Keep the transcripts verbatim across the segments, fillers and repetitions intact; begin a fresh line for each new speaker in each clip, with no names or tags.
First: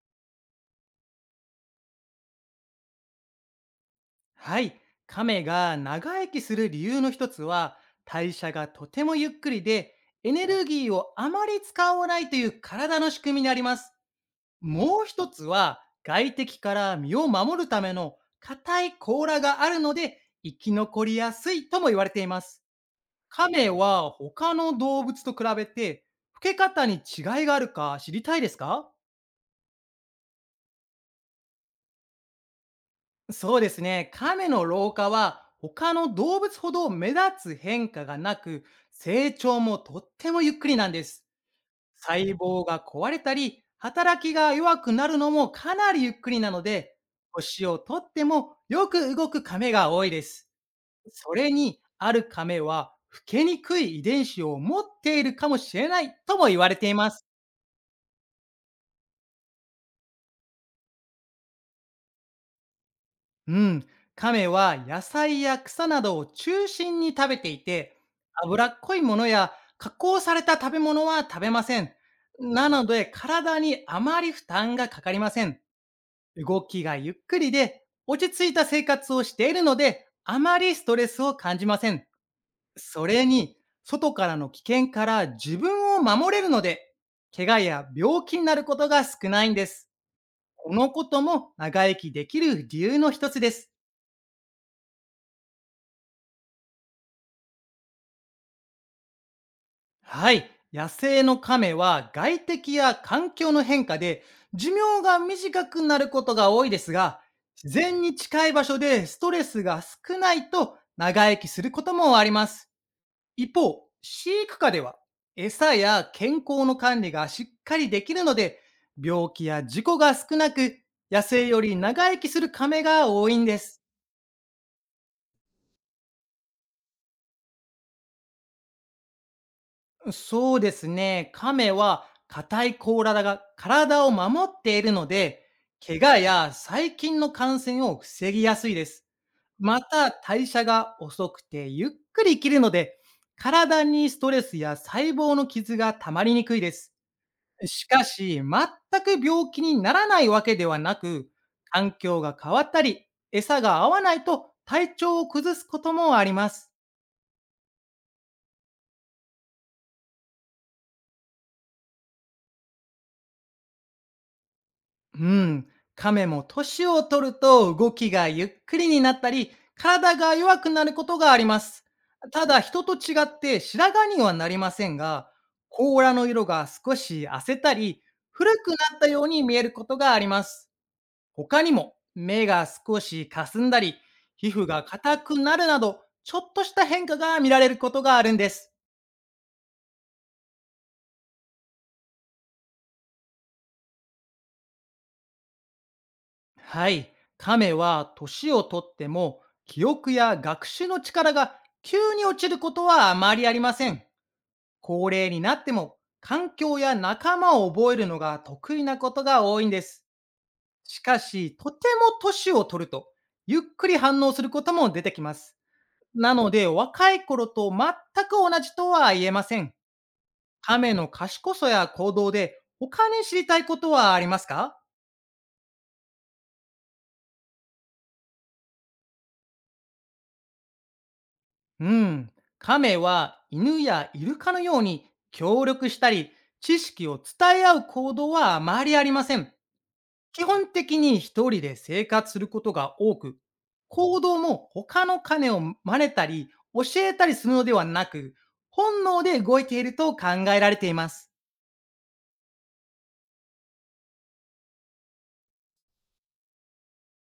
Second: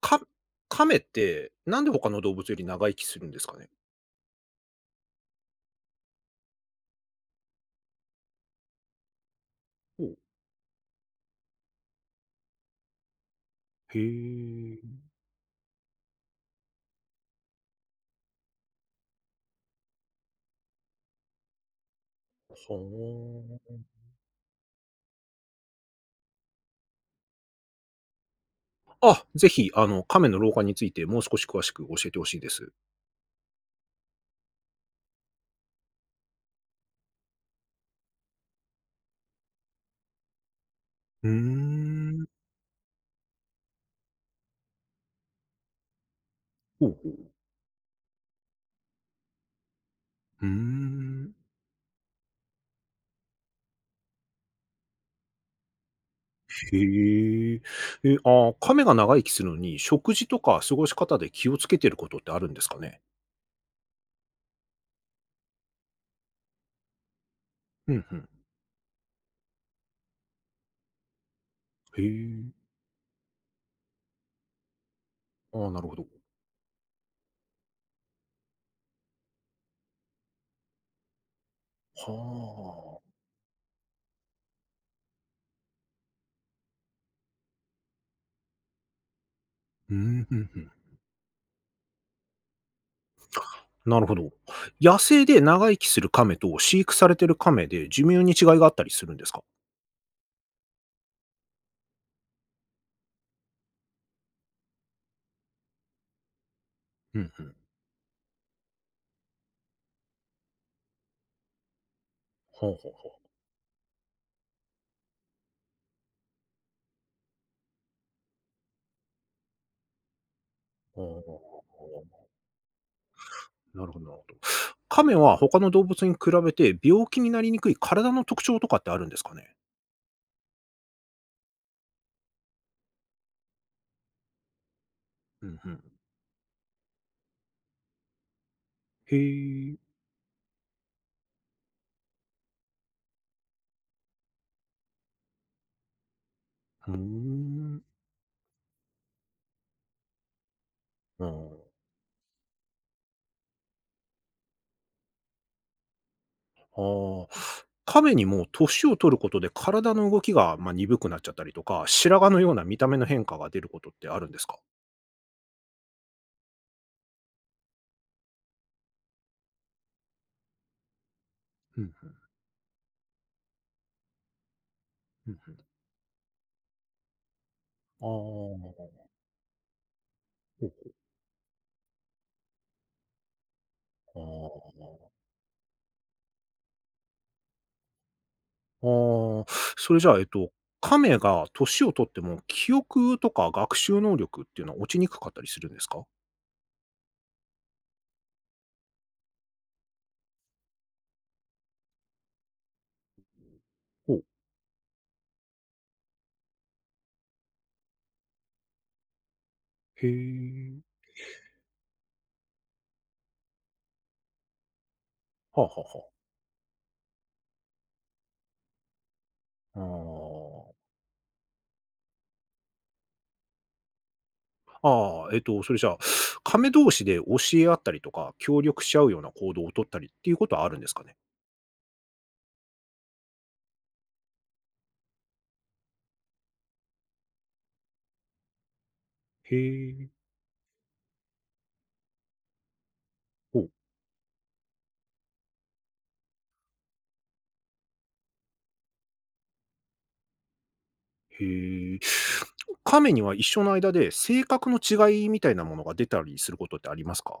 かカメって、なんで他の動物より長生きするんですかね？
はい。亀が長生きする理由の一つは、代謝がとてもゆっくりで、
ほう。
エネルギーをあまり使わないという体の仕組みにあります。
へえ。
もう一つは、外敵から身を守るための硬い甲羅があるので、生き残りやすいとも言われています。
ほお。
亀は他の動物と比べて、老け方に違いがあるか知りたいですか？
あ、ぜひ、あの、カメの老化についてもう少し詳しく教えて欲しいです。
そうですね。亀の老化は他の動物ほど目立つ変化がなく、成長もとってもゆっくりなんです。
うーん。
細胞が壊れたり、働きが弱くなるのもかなりゆっくりなの
ほう
で、
ほう。
年をとってもよく動く亀が多いで
うー
す。そ
ん。
れに、ある亀は老けにくい遺伝子を持っているかもしれないとも言われています。
へえ。え、ああ、カメが長生きするのに、食事とか過ごし方で気をつけてることってあるんですかね？
うん、亀は野菜や草などを中心に食べてい
う
て、
ん、ふん。
脂っこいものや加工された食べ物は食べません。
へえ。
なので体にあまり負担がかかりません。
ああ、なるほど。
動きがゆっくりで落ち着いた生活をしているので、あまりストレスを感じません。
は
そ
あ。
れに、外からの危険から自分を守れるので、怪我や病気になることが少ないんです。
うん、ふんふん。
このことも長生きできる理由の一つです。
なるほど。野生で長生きする亀と飼育されてる亀で寿命に違いがあったりするんですか？
はい。野生の亀は外敵や環境の変化で寿命が短くなることが多いです
う
が、
んうん。
自然に近い場所でストレスが少ないと長生きすることもあります。
ほうほう
一方、飼育下では餌や健康の管理がしっかりできるので、病気や事故が少なく、野
ほ
生よ
う。
り長生
ほ
きする亀が多いんで
う、
す。
なるほど、なるほど。亀は他の動物に比べて病気になりにくい体の特徴とかってあるんですかね？
そうですね。亀は硬い甲羅が体を守っているので、
うんうん。
怪我や細菌の感染を防ぎやすいです。
へえ。
また、代謝が遅くてゆっくり生きるので、体にストレスや細胞の傷が溜まりにくいです。
うーん。
しかし、全く病気にならないわけではな
あ
く、環境が変わったり、餌が合わないと体調を崩すこともあります。
あ。あー、亀にも年を取ることで体の動きが、まあ、鈍くなっちゃったりとか、白髪のような見た目の変化が出ることってあるんですか？
うん、亀も年を取ると動きがゆっくりになったり、体が弱くなることがありま
う
す。
ん、ふん、
ただ人と違って白髪にはなりませんが、
うんうん、う
甲羅の色が少し褪せたり、
んうん、あ
古くなった
ー、
ように見えることがあります。他にも目が少し霞んだり、皮膚
あ
が
あ。
硬くなるなど、ちょっとした変化が見られることがあるんです。
ああ、それじゃあ、えっと、亀が年を取っても、記憶とか学習能力っていうのは落ちにくかったりするんですか？
はい。亀は年をとっても記憶や学習の力が急に落ちることはあまりありません。
ほう。
高齢になっても環境や仲間を覚えるのが得意なことが多いんです。
へえ。
しかし、とても年を取ると、ゆっくり反応することも出てきます。
はあはあはあ。
なので、若い頃と全く同じとは言えません。
あー、
亀の賢さや行動で他に知りたいことはありますか？
あー。あ、えっと、それじゃあ、亀同士で教え合ったりとか、協力し合うような行動を取ったりっていうことはあるんですかね？
うん、亀は犬やイルカのように協力したり、知識を伝え合う行動はあまりありません。
へえ。
基本的に一人で生活することが多く、
ほう。
行動も他の亀を真似たり、教えたりするのではなく、本能で動いていると考えられています。
へえ。亀には一緒の間で、性格の違いみたいなものが出たりすることってありますか？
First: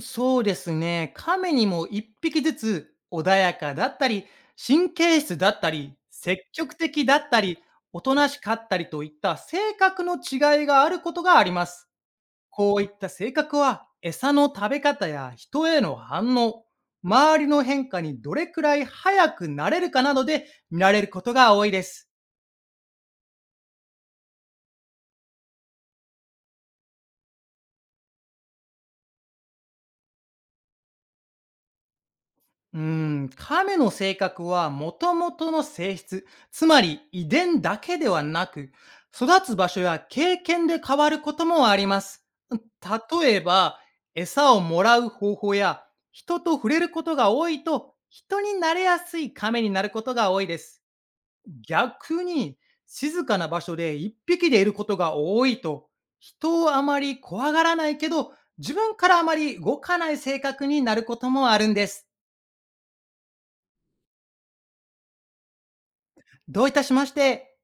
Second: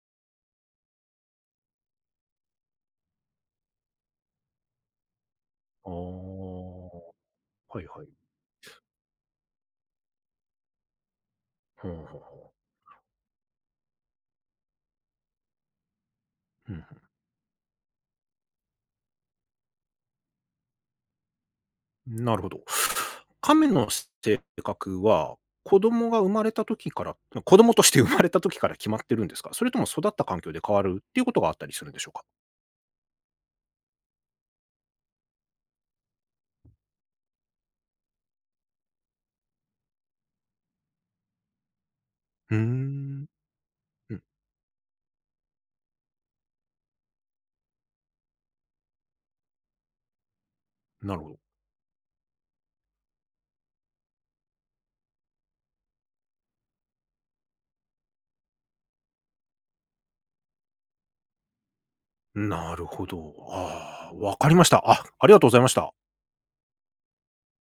そうですね。亀にもいっぴきずつ穏やかだったり、神経質だった
ああー、
り、積極的だったり、
はい
お
はい。
となしかったりといった性格の違いがあることがあります。
はあはあはあ。
こういった性格は餌の食べ方や人への反応、
うん。
周りの変化にどれくらい早くなれるかなどで見られることが多いです。
なるほど。亀の性格は、子供が生まれた時から、ま子供として生まれた時から決まってるんですか？それとも育った環境で変わるっていうことがあったりするんでしょうか？
うーん、亀の性格はもともとの性質、つまり遺伝だけではなく、育つ場所や経験で変わることもあります。
うーん。
例えば、
うん、
餌をもらう方法や人と触れることが多いと、人になれやすい亀になることが多いです。
なるほど。
逆に、静かな場所で一匹でいることが多いと、人をあまり怖がらないけど、自分からあまり動かない性格になることもあるんです。
なるほど。ああ、わかりました。あ、ありがとうございました。
どういたしまして。